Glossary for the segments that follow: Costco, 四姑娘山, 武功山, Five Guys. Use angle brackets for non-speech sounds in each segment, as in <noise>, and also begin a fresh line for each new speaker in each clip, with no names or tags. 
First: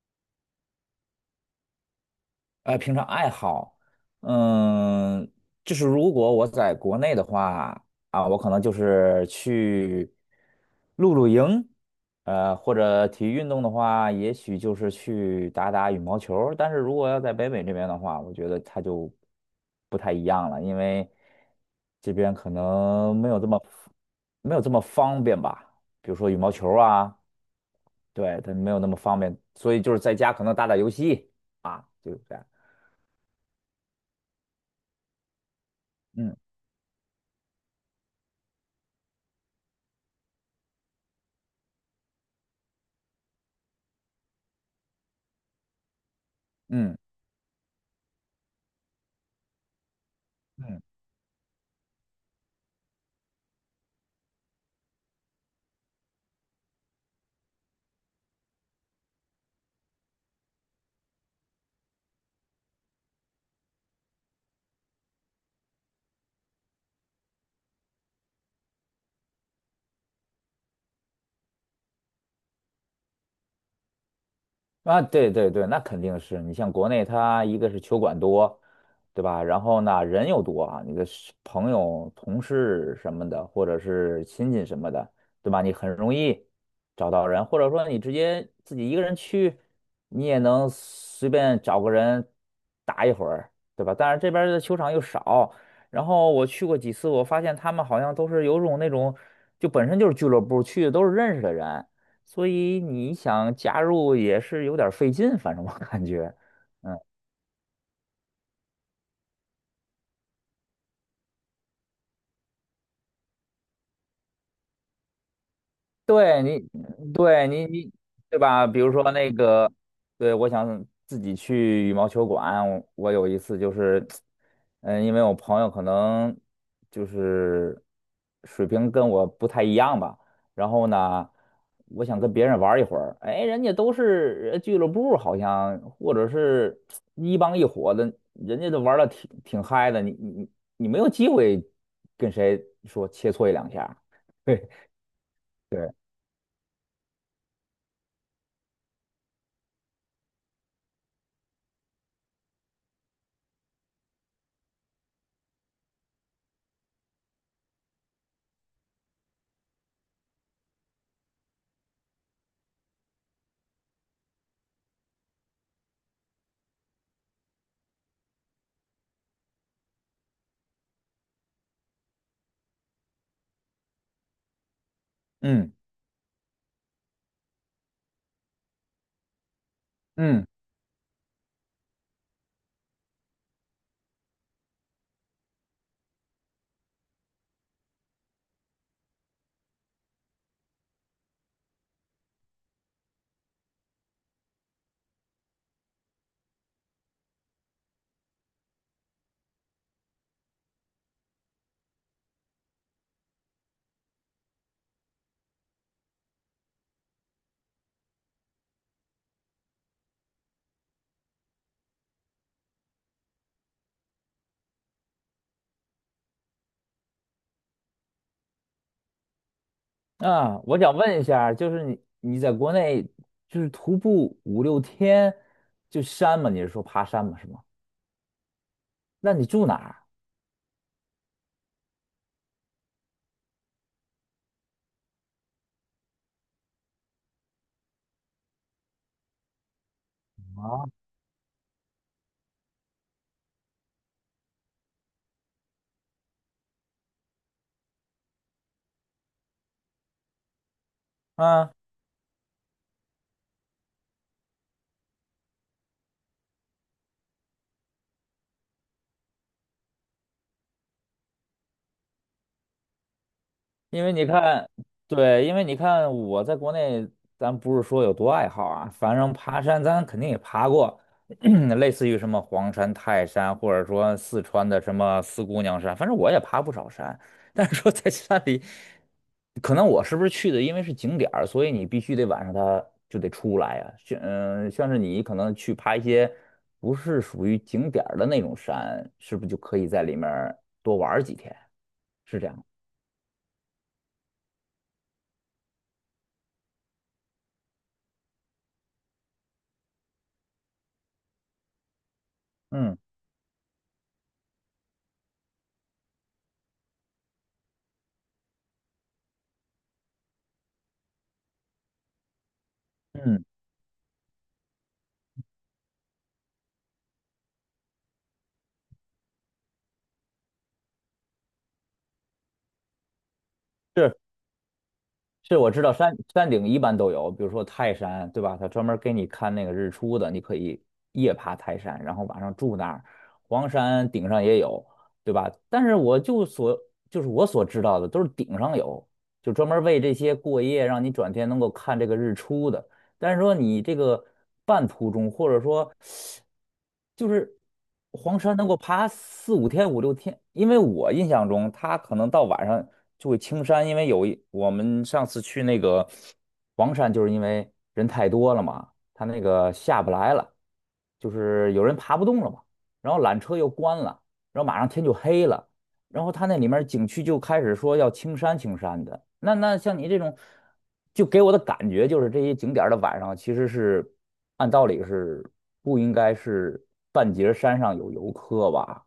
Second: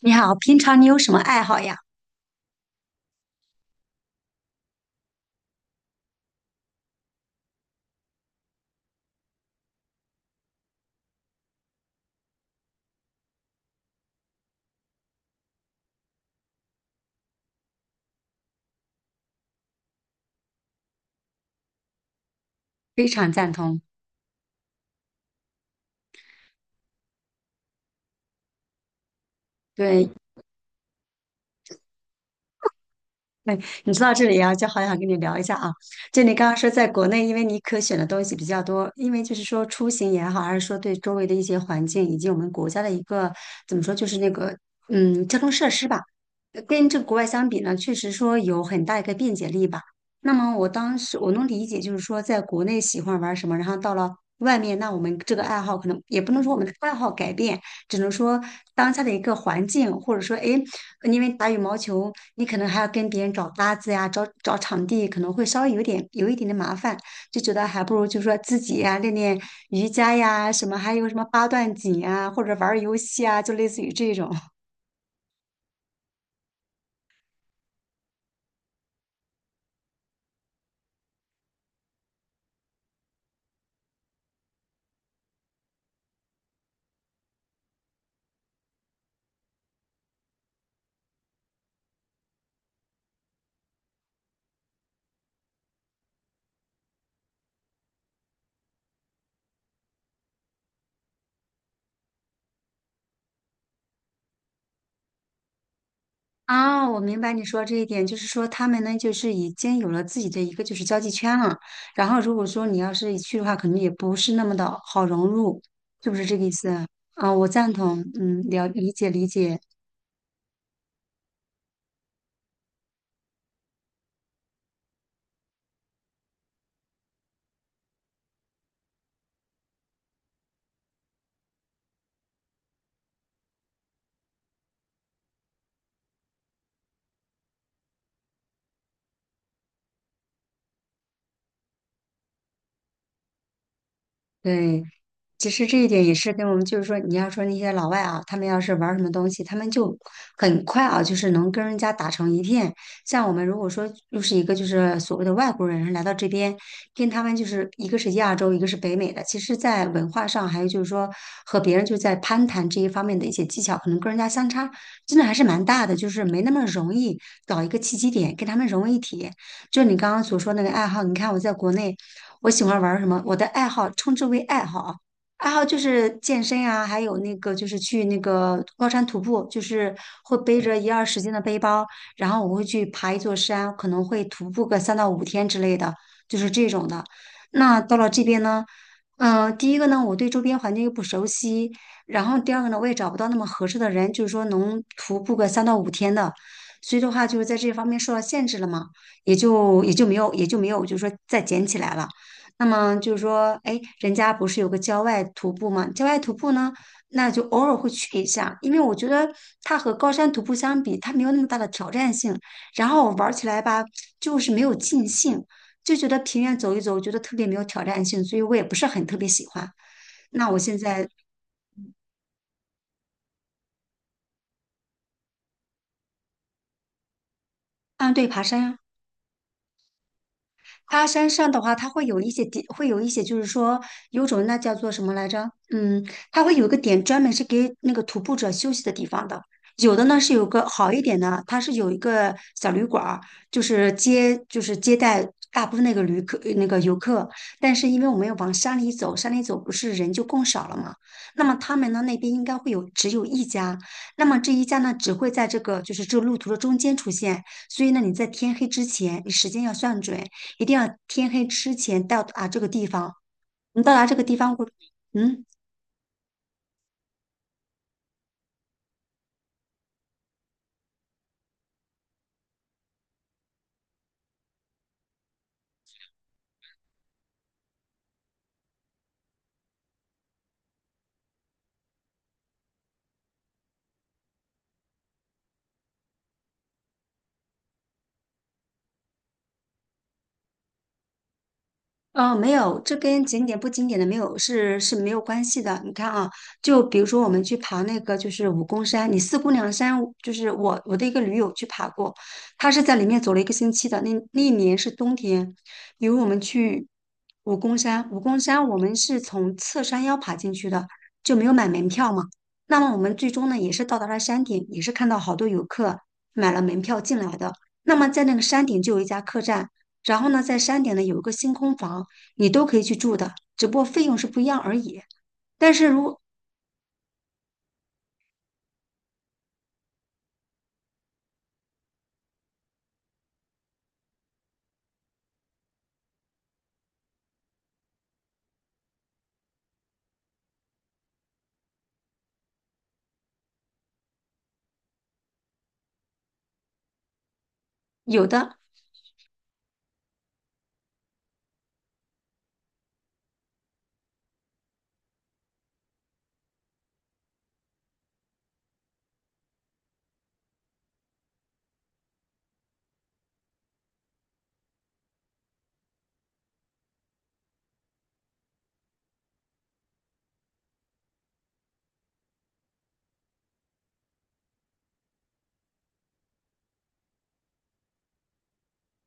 你好，平常你有什么爱好呀？
平常爱好，嗯，就是如果我在国内的话，我可能就是去露营，或者体育运动的话，也许就是去打打羽毛球儿。但是如果要在北美这边的话，我觉得它就不太一样了，因为这边可
非
能没
常
有这
赞
么
同。
方便吧，比如说羽毛球儿啊，对，它没有那么方便，所以就是
对，
在家可能打打游戏啊，就是这样。
哎，你说到这里啊，就好想跟你聊一下啊。就你
嗯。
刚刚说，在国内，因为你可选的东西比较多，因为就是说出行也好，还是说对周围的一些环境，以及我们国家的一个怎么说，就是那个交通设施吧，跟
嗯
这个国外相比呢，确实说有很大一个便捷力吧。那么我
嗯。
当时我能理解，就是说在国内喜欢玩什么，然后到了外面，那我们这个爱好可能也不能说我们的爱好改变，只能说当下的一个环境，或者说哎因为打羽毛球，你可能还要跟别人找搭子呀，找找场地，可能会稍微有一点点麻烦，就觉得还不如就说自己呀练练瑜伽呀，什么还有什么八段锦啊，或者玩儿游戏啊，就类似于这种。<laughs>
啊，对对对，那肯定是你像国内，它一个是球馆多，对吧？然后呢，人又多啊，你的是朋友、同事什么的，或者是亲戚什么的，对吧？你很容易找到人，或者说你直接自己一个人去，你也能随便找个人打一会儿，对吧？但是这边儿的球场又少，然后我去过几次，我发现他们好像都是有种那种，就本身就是俱乐部去的都是认识的人。所以你想加入也是有点儿费劲，反正我感觉，
啊，
嗯。
我明白你说这一点，就是说他们呢，就是已经有了自己的一个就是交际圈了，然后如果说你要是一去的话，可能也不是那么的好融入，是不是这
对
个意
你，
思啊，啊我
对你，
赞同，
对
嗯，
吧？比
理
如
解
说
理
那
解。
个，对，我想自己去羽毛球馆。我有一次就是，因为我朋友可能就是水平跟我不太一样吧，然后呢，我想跟别人玩儿一会儿，哎，人家都是俱乐部，好像或者是一帮一伙的，人家都玩的挺嗨的，你没有机会跟谁说切磋一两下儿。 <laughs> 对
对，其实这一
对，
点也是跟我们，就是说，你要说那些老外啊，他们要是玩儿什么东西，他们就很快啊，就是能跟人家打成一片。像我们如果说又是一个就是所谓的外国人来到这边，跟他们就是一个是亚洲，一个是北美的，其实，在文化上还有就是说和别人就在攀谈这一方面的一些技巧，可能跟人家相差真的还是蛮大的，就是没那么容易找一个契机点跟他们融为一体。就你刚刚所说那个爱好，你看我在国内。我喜欢玩儿什么？我的爱好称之为爱好啊，爱好
嗯。
就是健身啊，还有那个就是去那个高山徒步，就是会
嗯。
背着一二十斤的背包，然后我会去爬一座山，可能会徒步个三到五天之类的，就是这种的。那到了这边呢，第一个呢，我对周边环境又不熟悉，然后第二个呢，我也找不到那么合适的人，就是说能徒步个三到五天的，所以的话就是在这方面受到限制了嘛。也就没有，就是说再捡起来了。那么就是说，哎，人家不是有个郊外徒步吗？郊外徒步呢，那就偶尔会去一下，因为我觉得它和高山徒步相比，它没有那么大的挑战性，然后我玩起来吧，就是没有尽兴，就觉得平原走一走，我觉得特别没有挑战性，所以我也不是很特别喜欢。那我
啊，
现
我想
在，
问一下，就是你在国内就是徒步五六天就山嘛？你是说爬山嘛？是吗？
啊，对，爬山呀。
那你住哪儿？
它山上的话，它会有一些点，会有一些就是说有种那叫做什么来着？嗯，它会有一个点专门是给那个徒步者休息的地方的。有的呢是有个
啊，
好一点的，它是有一个小旅馆儿，就是接待大部分那个旅客那个游客。但是因为我们要往山里走，山里走不是人就更少了嘛？那么
啊，
他们呢那边应该会有只有一家，那么这一家呢只会在这个就是这个路途的中间出现，所以呢你在天黑之前，你时间要算准。一定要天黑之前到达这个地方。你到
因
达
为
这个
你
地方过，
看，
嗯。
对，因为你看我在国内，咱不是说有多爱好啊，反正爬山咱肯定也爬过，<clears throat> 类似于什么黄山、泰山，或者说四川的什么四姑娘山，反正我也爬不少山。<laughs> 但是说在山里，可能我是不是去的，因为是景点儿，所以你必须得晚上它就得出来呀、像是你可能去爬一些不是属于景点儿的那种山，是不是就可以在里面儿多玩儿几天？
哦，
是这
没
样。
有，这跟景点不景点的没有是没有关系的。你看啊，就比如说我们去爬那个就是武功山，你四姑娘山，就是我的一个驴友去爬过，他是在
嗯
里面走了一个星期的。那那一年是冬天，比如我们去武功山，武功山我们是从侧山腰爬进去的，就没有买门票嘛。那么我们最
嗯，
终呢也是到达了山顶，也是看到好多游客买了门票进来的。那么在那个山顶就有一家客栈。然后呢，在山顶呢有一个星空房，你都可以去住的，只不过费
是。
用是不一样而已。
是我
但
知
是
道山
如
山顶一般都有，比如说泰山，对吧？他专门给你看那个日出的，你可以夜爬泰山，然后晚上住那儿。黄山顶上也有，对吧？但是我就所就是我所知道的都是顶上有，就专门为这些过夜，让你转天能够看这个日出的。但是说你这个半途中，或者说就是
有
黄
的
山能够爬四五天、五六天，因为我印象中它可能到晚上就会青山，因为我们上次去那个黄山，就是因为人太多了嘛，它那个下不来了，就是有人爬不动了嘛，然后缆车又关了，然后马上天就黑了。然后他那里面景区就开始说要青山青山的。那像你这种，就给我的感觉就是这些景点儿的晚上其实是按道理是不应该是半截儿山上有游客吧？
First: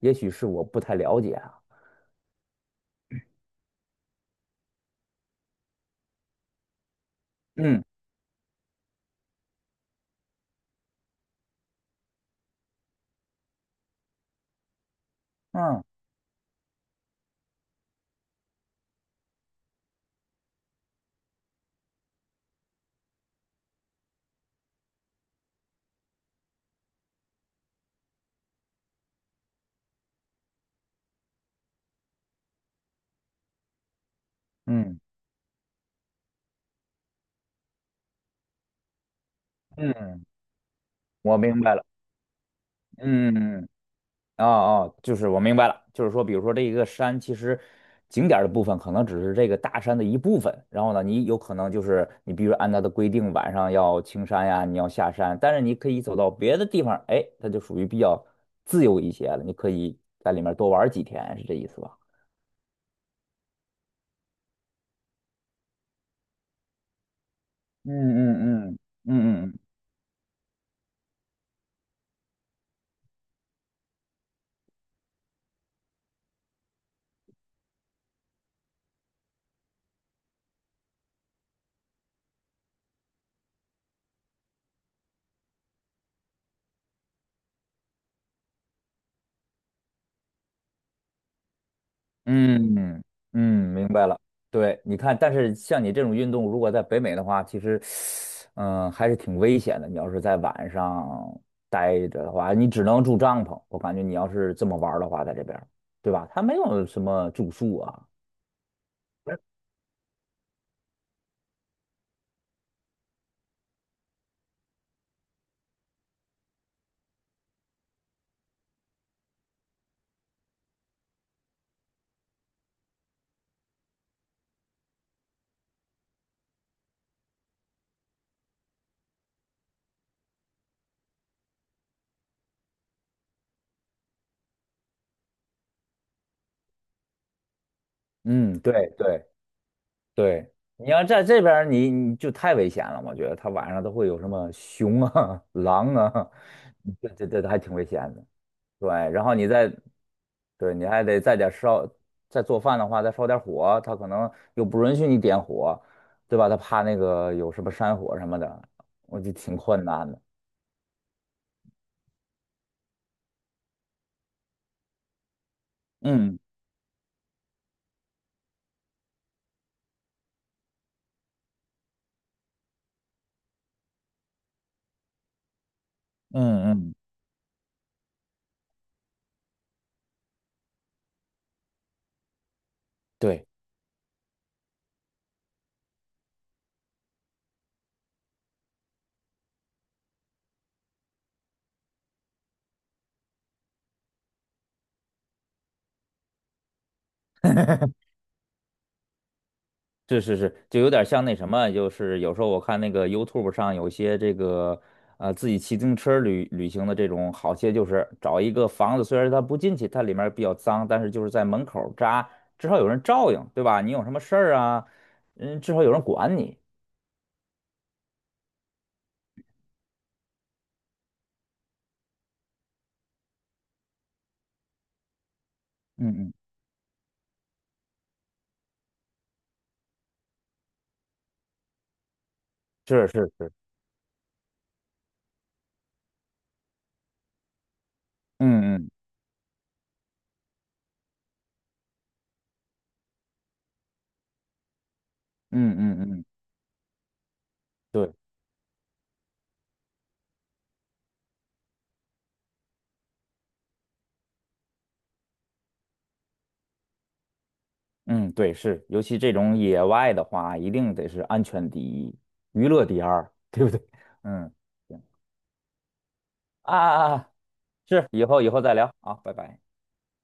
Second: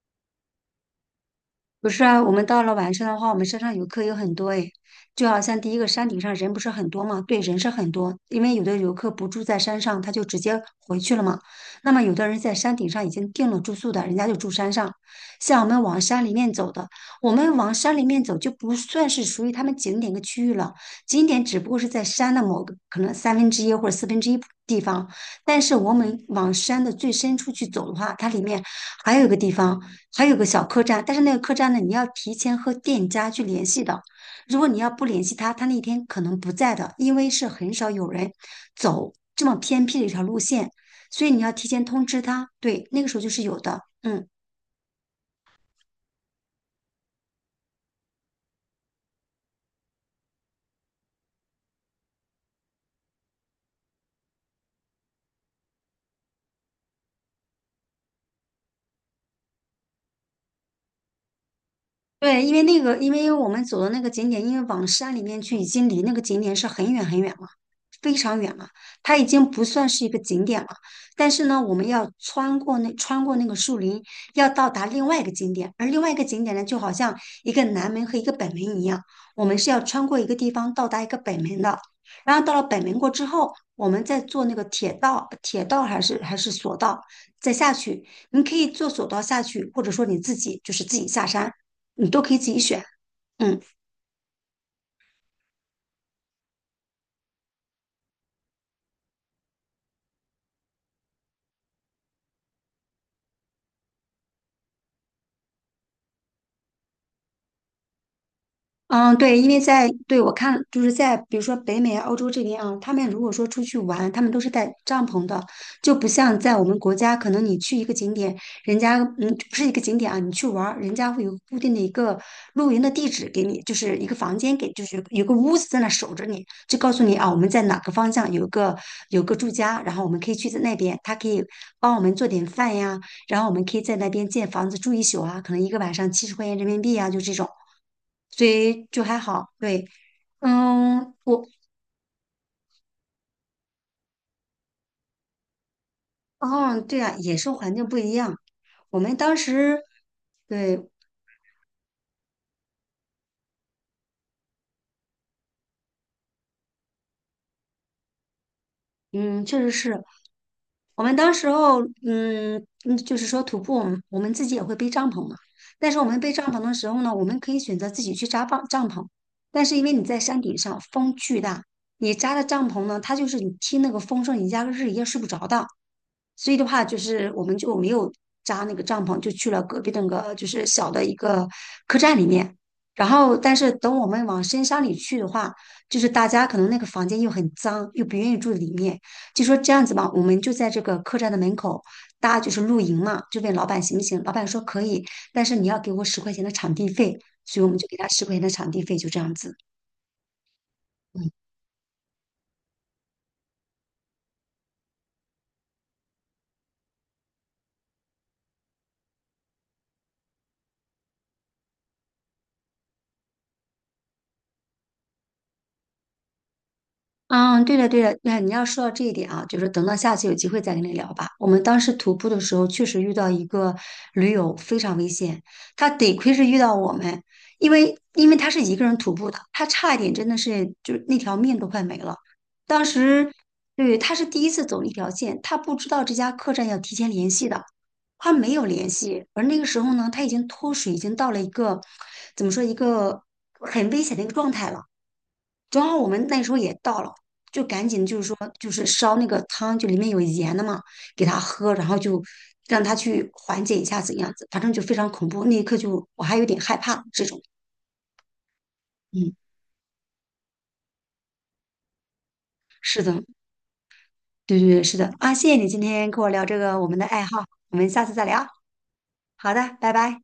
也许是我不太了解啊。
不是啊，我们到了晚上的话，我们山上游客有很多诶，就好像第一个山顶上人不是很多嘛，对，人是
嗯
很多，因为有的游客不住在山上，他就直接回去了嘛。那么有的人在山顶上已经订了住宿的，人家就住山上。像我们
嗯
往山里面走的，我们往山里面走就不算是属于他们景点的区域了，景点只不过是在山的某个可能三分之一或者四分之一地方，但是我们往山的最深处去走的话，它里面还有一个地方。还有个小客栈，但是那个客栈呢，你要提前和店家去联系的。如果你要
嗯
不联系他，他那天可能不在的，因为是很少有人走这么偏僻的一条
嗯，
路线，所以
我
你要
明
提
白
前
了。
通知他。对，那个时候就
嗯
是
嗯。
有
嗯。
的，嗯。
哦哦，就是我明白了，就是说，比如说这一个山，其实景点儿的部分可能只是这个大山的一部分，然后呢，你有可能就是你必须按它的规定，晚上要青山呀，你要下山，但是你可以走到别的地方，哎，它就属于比较自由一些了，你可以在里面多玩儿几天，是这意思吧？
对，因为那个，因为我们走的那个景点，因为往山里面去，已经离那个景点是很远很远了，
嗯
非常远了。
嗯嗯
它已
嗯
经
嗯，嗯
不算是一个景点了。但是呢，我们要穿过那个树林，要到达另外一个景点。而另外一个景点呢，就好像一个南门和一个北门一样，我们是要穿过一个地方到达一个北门的。然后到了北门过之后，我们再坐那个铁道，铁道还是索道，再下去。你可以坐索道下去，或者说你自己就是自己下山。你都可以自己选。
嗯嗯，
嗯
明白了。对，你看，但是像你这种运动，如果在北美的话，其实，还是挺危险的。你要是在晚上待着的话，你只能住帐篷。我感觉你要是这么玩儿的话，在这边儿对吧？它没有什么住宿啊。
嗯，对，因为在对我看，就是在比如说北美、欧洲这边啊，他们如果说出去玩，他们都是带帐篷的，就不像在我们国家，可能你去一个景点，人家不是一个景点啊，你去玩儿，人家会有固定的一个露营的地址给你，就是一个房间给，就是有个屋子在那守着你，就告诉你啊，我们在哪个方向有个有个住家，然后我们可以去在那边，他可以帮我们做点饭呀。然后我们可以在那边建房子住一宿啊，可能一个晚上70块钱人民币啊，就这种，所
嗯，
以
对
就还
对
好。对，
对，你要
嗯，
在这
我
边儿你就太危险了。我觉得它晚上都会有什么熊啊、<laughs> 狼啊，
哦，
<laughs>
对
这
啊，
这
野
这
生
还挺
环
危
境不
险
一
的。
样。
对，
我们
然后
当
你再，
时，
对，
对，
你还得再点烧，再做饭的话，再烧点火，他可能又不允许你点火，对吧？他怕那个有什么山火什么的，我就
嗯，
挺
确实
困
是
难的。
我们当时候，嗯嗯，就是说徒步，我们自己也会背帐篷嘛。但是我们背
嗯
帐篷的时候呢，我们可以选择自己去帐篷，但是因为你在山顶上，风巨大。你扎的帐篷呢，它就是你听那个风声，你压根儿是一夜睡不着的。所以的
嗯
话，
嗯，
就是我们就没有扎那个帐篷，就去了隔壁的那个就是小的一个客栈里面。然后，
对。
但是等我们往深山里去的话，就是大家可能那个房间又很脏，又不愿意住里面，就说这样子吧，我们就在这个客栈的门口搭就是露营嘛，就问老板行不行？老板说可以，但是你要给我十块钱的场地费，所以我们就给他十块钱的场地费，就这样子。
是是是，就有点像那什么，就是有时候我看那个 YouTube 上有些这个自己骑自行车旅行的这种，好些就是找一个房子，虽然它不进去，它里面比较脏，但是就是在门口扎，至少有人照应，对吧？你有什么事儿啊，嗯，至少有人管你。
嗯，对的，对的，那你要说到这一点啊，就是等到下次有机会再跟你聊吧。我们当时徒步的时候，确实遇到一个驴友非常危险，他
嗯
得亏
嗯，
是遇到我们，因为他是一个人徒步的，他差一点真的是就是那条命都快没了。当
是是
时
是，
对他是第一次走那条线，他不知道这家客栈要提前联系的，他没有
嗯
联
嗯
系，而那个时候呢，他已经脱水，已经到了一个怎么说一个很危险的一个状态了。
嗯
正好
嗯
我
嗯，
们那时候也到了，就赶紧
对，
就是说就是烧那个汤，就里面有盐的嘛，给他喝，然后就让他去缓解一下怎样子，反正就非常恐怖。那一刻就我还有点害怕这种。
嗯对是，尤其这
嗯，
种野外的话，一定得是安全第一，娱乐第
是的，
二，对不对？嗯。
对对对，是
行。
的啊，谢谢你今天跟我聊这
啊
个我们的
啊
爱
啊！
好，我们下
是，
次再
以后
聊。
以后再聊啊，拜
好
拜。
的，拜拜。